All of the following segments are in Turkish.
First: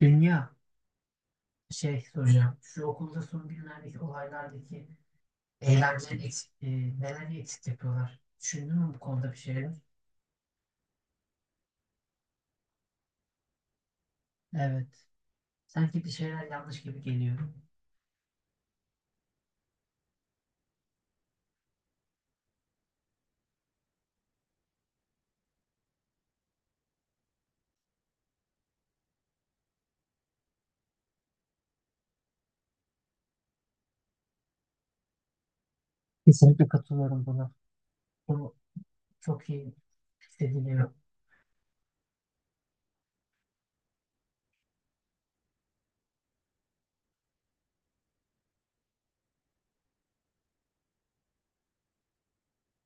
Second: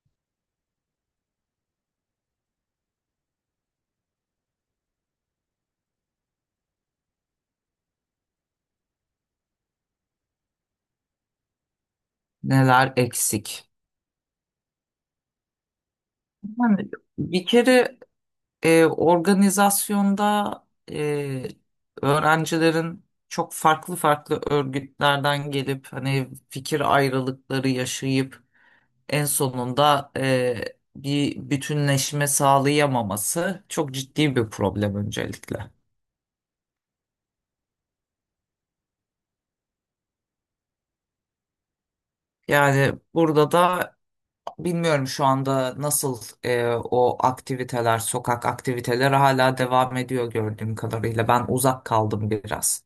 Dünya şey soracağım. Şu okulda son günlerdeki olaylardaki eylemleri eksik, neleri eksik yapıyorlar? Düşündün mü bu konuda bir şeyler? Neler eksik? Evet. Sanki bir şeyler yanlış Yani gibi geliyor. bir kere organizasyonda e, öğrencilerin çok farklı farklı örgütlerden gelip hani fikir ayrılıkları yaşayıp en sonunda bir bütünleşme sağlayamaması çok ciddi bir problem öncelikle. Kesinlikle katılıyorum buna. Bunu çok iyi hissediliyor. Yani burada da bilmiyorum şu anda nasıl, o aktiviteler, sokak aktiviteleri hala devam ediyor gördüğüm kadarıyla. Ben uzak kaldım biraz.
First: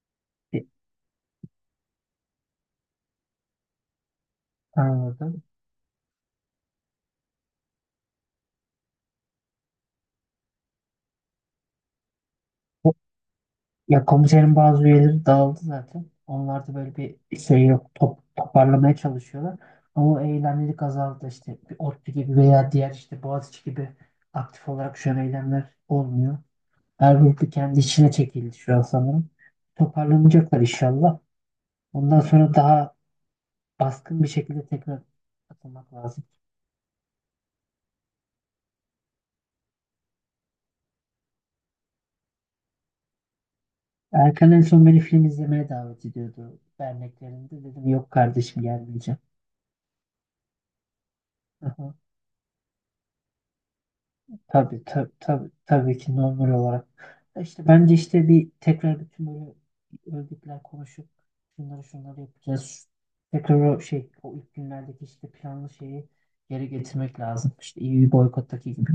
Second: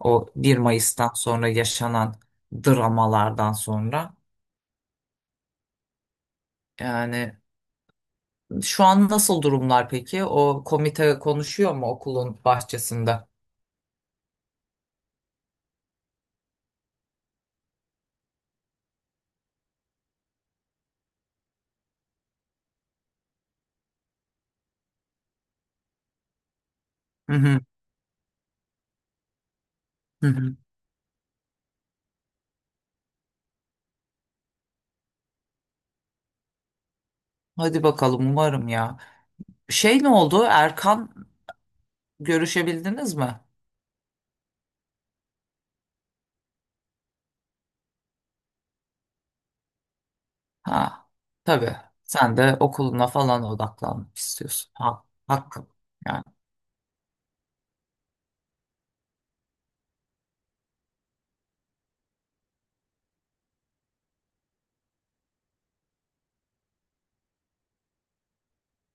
O bir E, Mayıs'tan sonra yaşanan dramalardan sonra. Anladım. Yani şu an nasıl durumlar peki? O komite konuşuyor mu okulun Bu- bahçesinde? Ya komiserin bazı üyeleri dağıldı zaten. Onlar da böyle bir şey yok. Toparlamaya çalışıyorlar. Ama o eylemlilik azaldı işte. Bir ODTÜ gibi veya diğer işte Boğaziçi gibi aktif olarak şu an eylemler olmuyor. Her Hı grup hı. kendi içine çekildi şu an sanırım. Hı hı. Toparlanacaklar inşallah. Ondan sonra daha baskın bir şekilde tekrar atılmak lazım. Hadi bakalım, umarım ya. Şey ne oldu? Erkan görüşebildiniz mi? Erkan en son beni film izlemeye davet ediyordu derneklerinde. Dedim yok kardeşim gelmeyeceğim. Ha, tabii. Sen de okuluna falan odaklanmak istiyorsun. Tabii Ha, tabii tabii, hakkım. tabii ki Yani. normal olarak. Ya İşte bence işte bir tekrar bütün böyle örgütler konuşup şunları şunları yapacağız. Tekrar o şey o ilk günlerdeki işte planlı şeyi geri getirmek lazım. İşte EU boykottaki gibi.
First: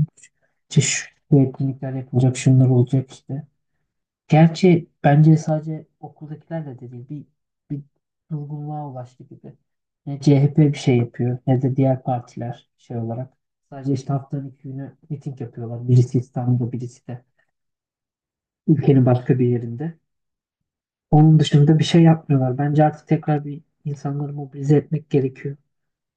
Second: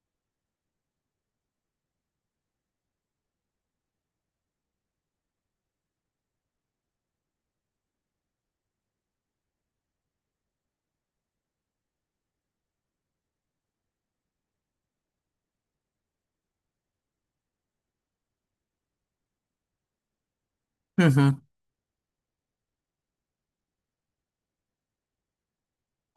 İşte şu etkinlikler yapılacak, şunlar olacak işte. Gerçi bence sadece okuldakilerle de değil bir durgunluğa ulaştı gibi. Ne CHP bir şey yapıyor ne de diğer partiler şey olarak. Sadece işte haftanın iki günü miting yapıyorlar. Birisi İstanbul'da birisi de ülkenin başka bir yerinde. Hı hı. Onun dışında bir şey yapmıyorlar. Bence artık tekrar bir insanları mobilize etmek gerekiyor.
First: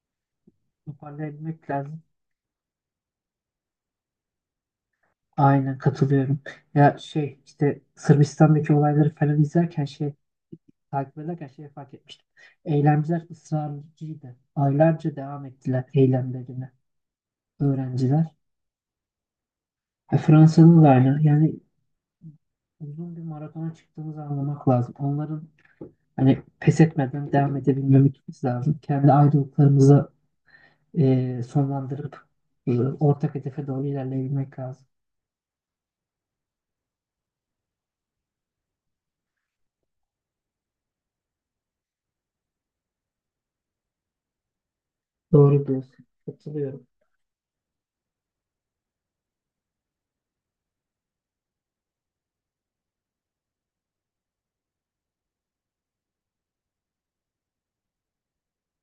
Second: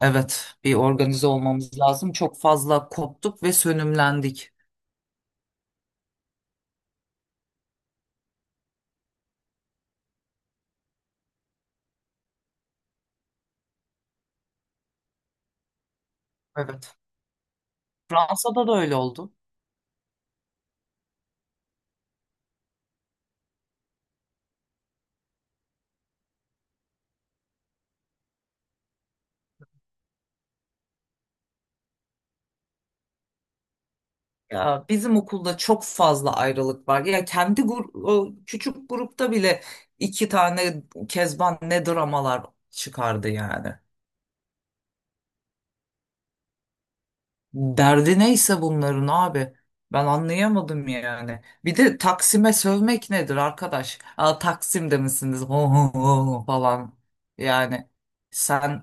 Evet, bir organize Toparlayabilmek olmamız lazım. lazım. Çok fazla koptuk ve sönümlendik. Aynen katılıyorum. Ya şey işte Sırbistan'daki olayları falan izlerken şey takip ederken şeyi fark etmiştim. Eylemciler ısrarcıydı. Aylarca devam ettiler eylemlerine Evet. öğrenciler. Fransa'da da öyle oldu. Fransa'da da aynı. Yani uzun bir maratona çıktığımızı anlamak lazım. Onların hani pes etmeden devam edebilmemiz lazım. Kendi ayrılıklarımızı sonlandırıp ortak hedefe doğru ilerleyebilmek Ya lazım. bizim okulda çok fazla ayrılık var. Ya kendi o küçük grupta bile iki tane Kezban ne dramalar çıkardı yani. Doğru diyorsun. Katılıyorum. Derdi neyse bunların abi. Ben anlayamadım yani. Bir de Taksim'e sövmek nedir arkadaş? Aa, Taksim'de misiniz? Ho, ho, ho falan. Yani sen,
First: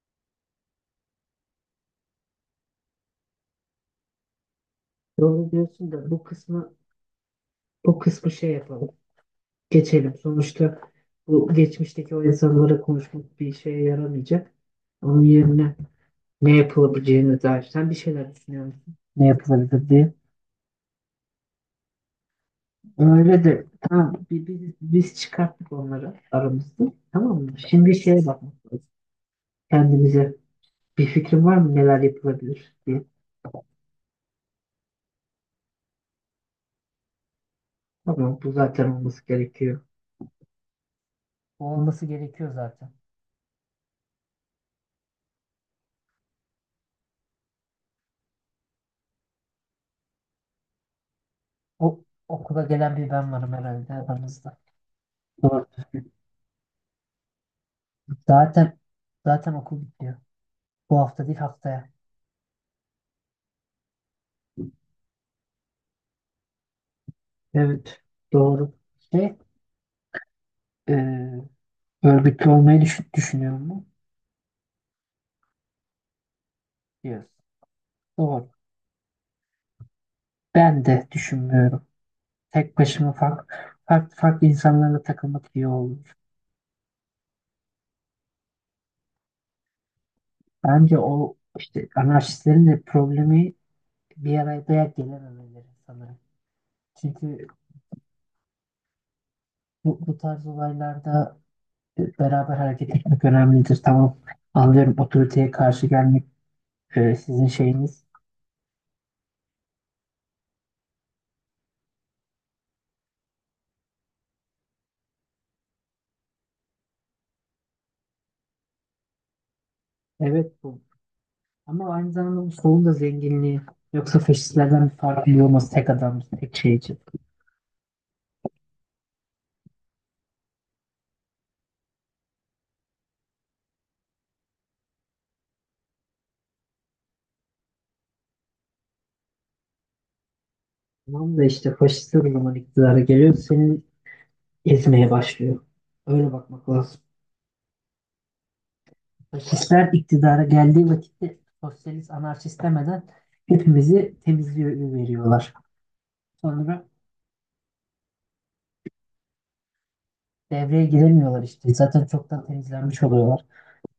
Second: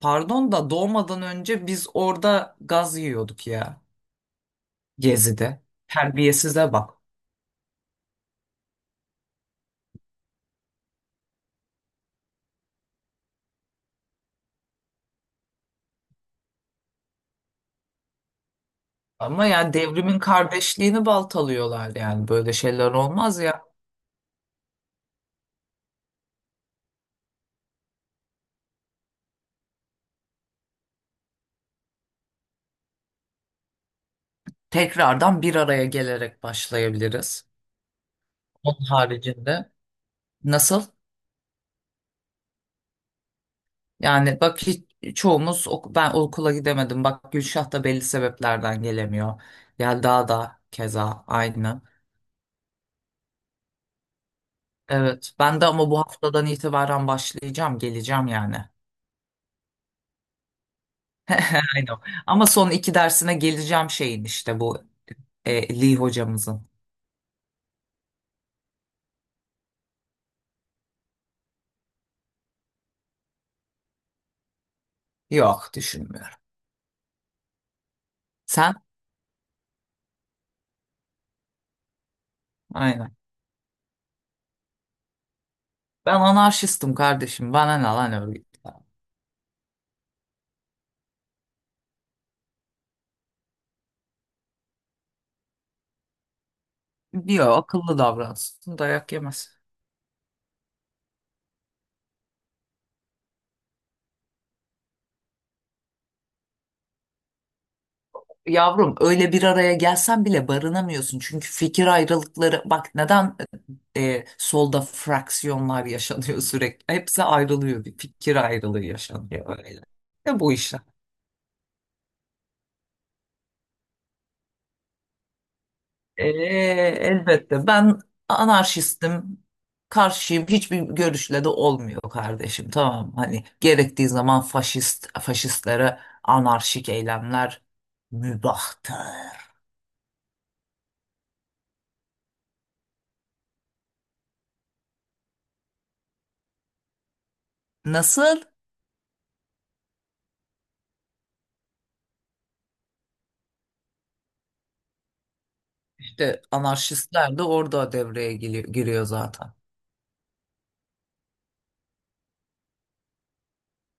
pardon da, doğmadan önce biz orada gaz yiyorduk ya. Doğru Gezi'de. diyorsun da bu Terbiyesize kısmı bak. bu kısmı şey yapalım. Geçelim. Sonuçta bu geçmişteki o insanlara konuşmak bir şeye yaramayacak. Onun yerine ne yapılabileceğine dair sen bir şeyler düşünüyor musun? Ne Ama yani yapılabilir diye. devrimin kardeşliğini baltalıyorlar yani. Böyle şeyler olmaz Öyle ya. de tamam biz çıkarttık onları aramızda. Tamam mı? Şimdi şeye bakmak lazım. Kendimize bir fikrin var mı neler yapılabilir diye. Tekrardan bir araya gelerek başlayabiliriz. Tamam bu Onun zaten olması haricinde. gerekiyor. Nasıl? O olması gerekiyor zaten. Yani bak, hiç, çoğumuz ben okula gidemedim. Bak Gülşah da belli sebeplerden gelemiyor. Yelda da keza aynı. O okula gelen bir ben varım herhalde aramızda. Evet, ben de, Doğru. ama bu haftadan itibaren başlayacağım, geleceğim yani. Zaten zaten okul bitiyor. Bu hafta değil haftaya. Aynen. Ama son iki dersine geleceğim şeyin, işte bu Lee hocamızın. Evet, doğru. Şey, e, örgütlü olmayı düşünüyor mu? Yok, düşünmüyorum. Yes. Doğru. Sen? Ben de düşünmüyorum. Tek başıma Aynen. farklı farklı insanlarla takılmak iyi olur. Ben anarşistim kardeşim. Bana ne lan öyle. Bence o işte anarşistlerin de problemi bir araya dayak gelememeleri sanırım. Çünkü Diyor, akıllı davransın dayak yemez. bu tarz olaylarda beraber hareket etmek önemlidir. Tamam, anlıyorum otoriteye karşı gelmek sizin şeyiniz. Yavrum öyle bir araya gelsen bile barınamıyorsun. Çünkü fikir ayrılıkları, bak neden solda fraksiyonlar yaşanıyor sürekli. Hepsi ayrılıyor, bir fikir ayrılığı yaşanıyor öyle. Ne Evet, bu bu işler? Ama aynı zamanda bu solun da zenginliği yoksa faşistlerden bir farklı olması tek adam, tek şey için. Elbette ben anarşistim. Karşıyım, hiçbir görüşle de olmuyor kardeşim, tamam, hani gerektiği zaman faşist faşistlere anarşik eylemler mübahtır. Tamam da işte faşistler o zaman iktidara geliyor, seni ezmeye başlıyor. Öyle bakmak lazım. Nasıl? Faşistler iktidara geldiği vakitte sosyalist, anarşist demeden hepimizi temizliyor veriyorlar. İşte Sonra anarşistler de orada devreye giriyor, giriyor zaten. devreye girilmiyorlar işte. Zaten çoktan temizlenmiş oluyorlar.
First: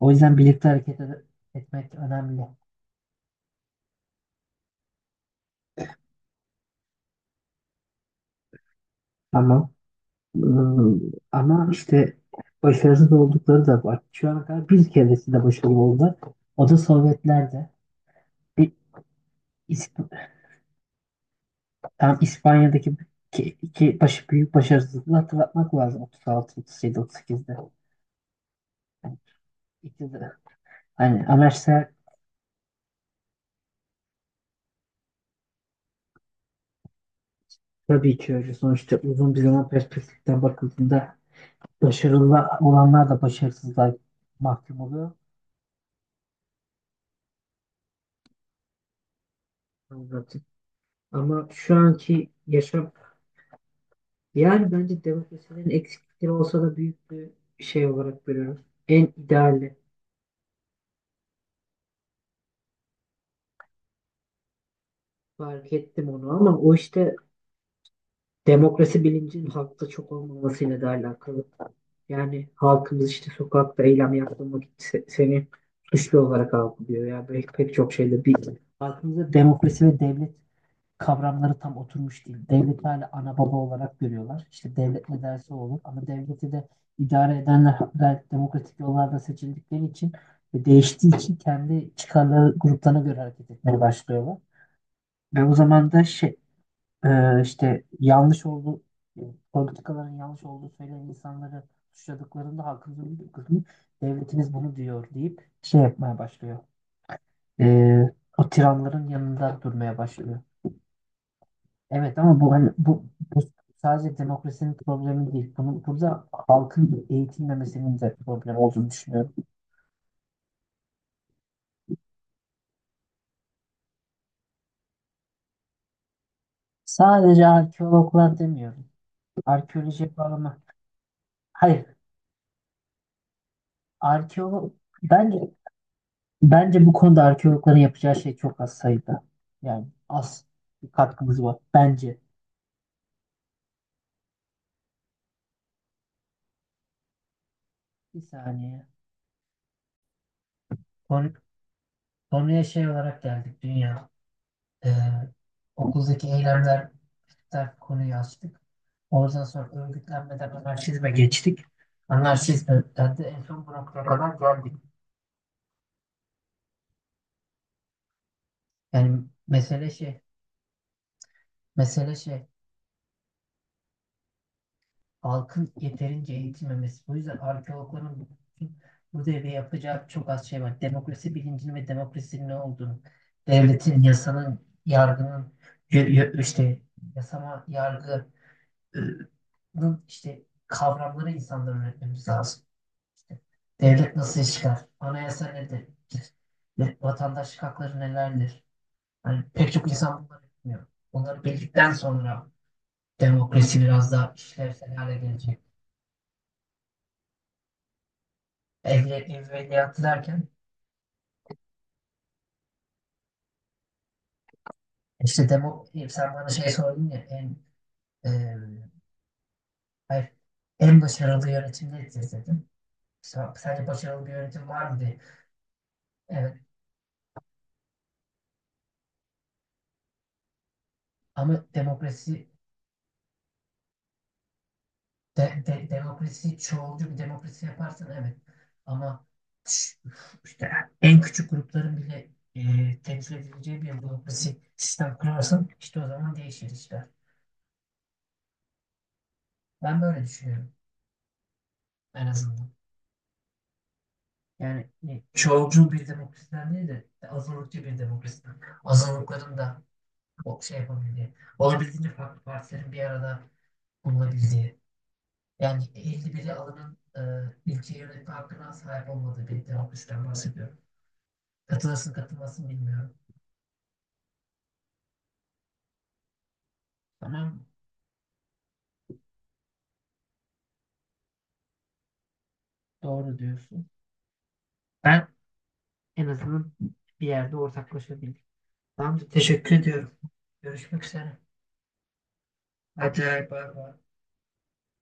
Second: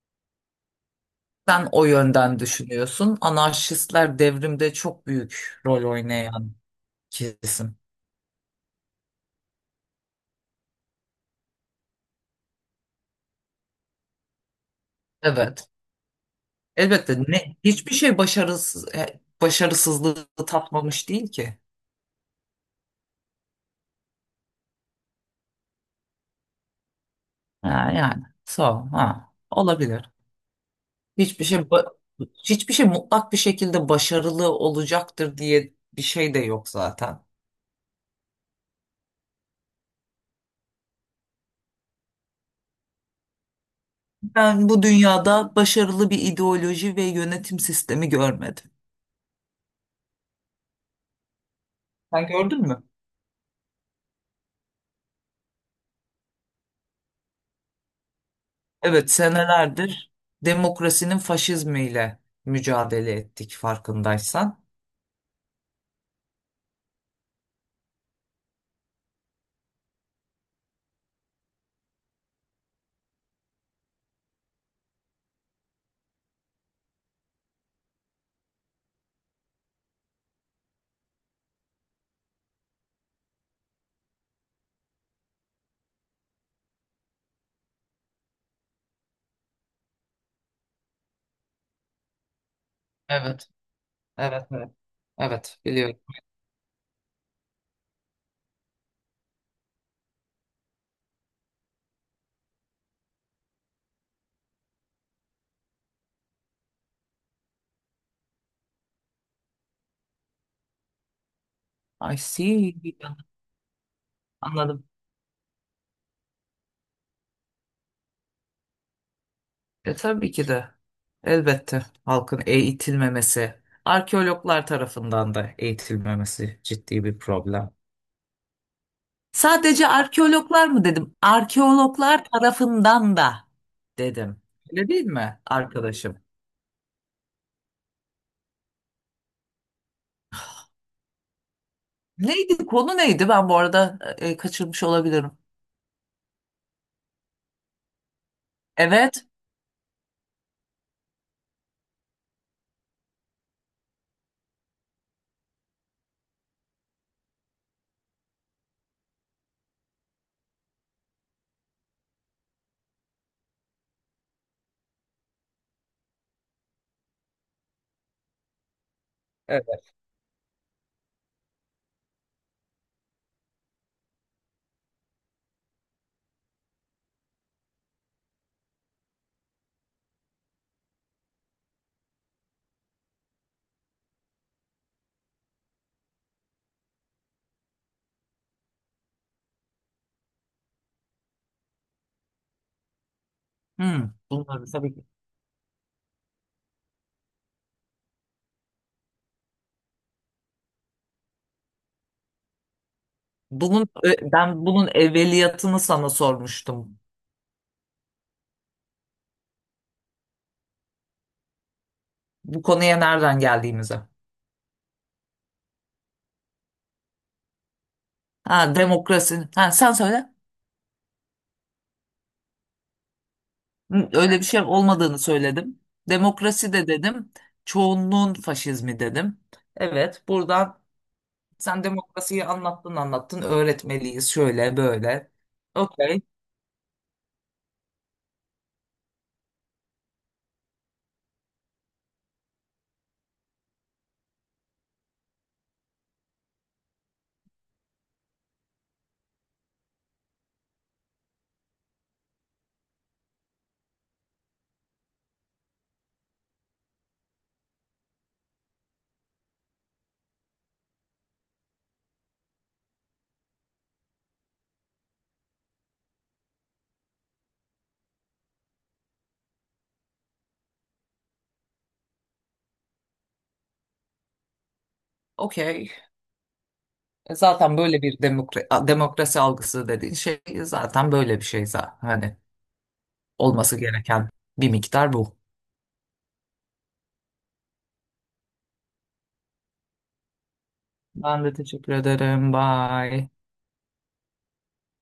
O yüzden birlikte hareket Sen o etmek yönden önemli. düşünüyorsun. Anarşistler devrimde çok büyük rol oynayan kesim. Ama ıı, ama işte başarısız oldukları da var. Şu ana kadar bir keresinde Evet. başarılı oldular. O da Elbette ne Sovyetler'de. hiçbir şey Bir başarısız, başarısızlığı İsp- tatmamış değil ki. tam İspanya'daki iki büyük başarısızlığı hatırlatmak lazım. 36, 37, 38'de. Ha, yani. So, Yani, ha, olabilir. ikisi de- hani Hiçbir şey ba- amaçlar Hiçbir şey mutlak bir şekilde başarılı olacaktır diye bir şey de yok zaten. tabii ki öyle. Sonuçta uzun bir zaman perspektiften bakıldığında başarılı olanlar da başarısızlığa Ben mahkum bu oluyor. dünyada başarılı bir ideoloji ve yönetim sistemi görmedim. Anladım. Ama şu Sen anki gördün mü? yaşam yani bence demokrasinin eksiklikleri olsa da büyük bir şey olarak görüyorum. En Evet, ideali. senelerdir demokrasinin faşizmiyle mücadele ettik, farkındaysan. Fark ettim onu ama o işte demokrasi bilincinin halkta çok olmamasıyla da alakalı. Yani halkımız işte sokakta eylem yaptığın vakit seni suçlu olarak algılıyor. Yani pek çok şeyde bir halkımızda demokrasi ve devlet kavramları tam oturmuş değil. Devleti hala ana baba olarak görüyorlar. İşte devlet ne derse o olur. Ama devleti de idare edenler de demokratik yollarda seçildikleri için ve değiştiği için kendi çıkarları gruplarına göre Evet, hareket etmeye başlıyorlar. evet, evet. Ve o Evet, zaman biliyorum. da şey, işte yanlış olduğu politikaların yanlış olduğu söyleyen insanları suçladıklarında halkımızın bir kısmı devletimiz bunu diyor deyip şey yapmaya başlıyor. E, O tiranların yanında durmaya başlıyor. I Evet ama bu hani see. bu sadece demokrasinin Anladım. problemi değil. Bunun burada halkın eğitilmemesinin de problem olduğunu düşünüyorum. E, tabii ki de. Elbette halkın eğitilmemesi, arkeologlar tarafından da eğitilmemesi ciddi bir Sadece problem. arkeologlar demiyorum. Sadece Arkeoloji bağlama. arkeologlar mı dedim? Hayır, Arkeologlar tarafından da dedim. arkeolog Öyle değil mi bence arkadaşım? bence bu konuda arkeologların yapacağı şey çok az sayıda. Yani az bir katkımız var bence. Neydi konu, neydi? Ben bu arada kaçırmış olabilirim. Bir saniye. Evet. Konu, konuya şey olarak geldik dünya. Ee, Okuldaki eylemler der konuyu açtık. Oradan sonra örgütlenmeden anarşizme geçtik. Anarşizmden de en son bu noktaya kadar geldik. Yani Evet. Mesele şey halkın yeterince eğitilmemesi. Bu yüzden arkeologların bu devre yapacağı çok az şey var. Demokrasi bilincinin ve demokrasinin ne olduğunu, devletin, yasanın, yargının, işte yasama, yargının işte kavramları insanlara öğretmemiz lazım. Hmm, Devlet nasıl iş bunları çıkar? tabii ki. Anayasa nedir? Ve vatandaşlık hakları nelerdir? Yani pek çok insan bunları bilmiyor. Bunları bildikten sonra demokrasi Bunun biraz daha ben bunun işlevsel hale gelecek. evveliyatını sana sormuştum. Evveliyatı derken Bu konuya nereden geldiğimize. işte sen bana şey sordun ya e, Ha, demokrasi. Ha, sen söyle. hayır, en başarılı yönetim nedir dedim. Sence Hı, başarılı bir öyle bir şey yönetim var mı diye. olmadığını söyledim. Evet Demokrasi de dedim. Çoğunluğun faşizmi dedim. Evet, buradan ama sen demokrasiyi demokrasi anlattın anlattın. Öğretmeliyiz şöyle böyle. de, de- Okey. demokrasi çoğulcu bir demokrasi yaparsan evet. Ama ş- işte en küçük grupların bile temsil edileceği bir demokrasi sistem kurarsan işte o zaman değişir işler. Ben böyle düşünüyorum en azından. Yani çoğulcu bir demokrasiden değil de azınlıkçı bir demokrasiden. Azınlıkların da o şey yapabildiği, olabildiğince farklı partilerin bir arada bulunabildiği. Yani 51'i alanın ülke yönetme hakkına sahip olmadığı bir demokrasiden bahsediyorum. Katılırsın katılmasın bilmiyorum. Okey. E, Tamam zaten böyle bir demokrasi algısı dediğin şey zaten böyle bir şey zaten. Hani doğru olması diyorsun. gereken bir miktar Ben bu. en azından bir yerde ortaklaşabildim. Tamamdır teşekkür ediyorum. Görüşmek üzere. Ben de teşekkür ederim. Hadi Bye. bay bay.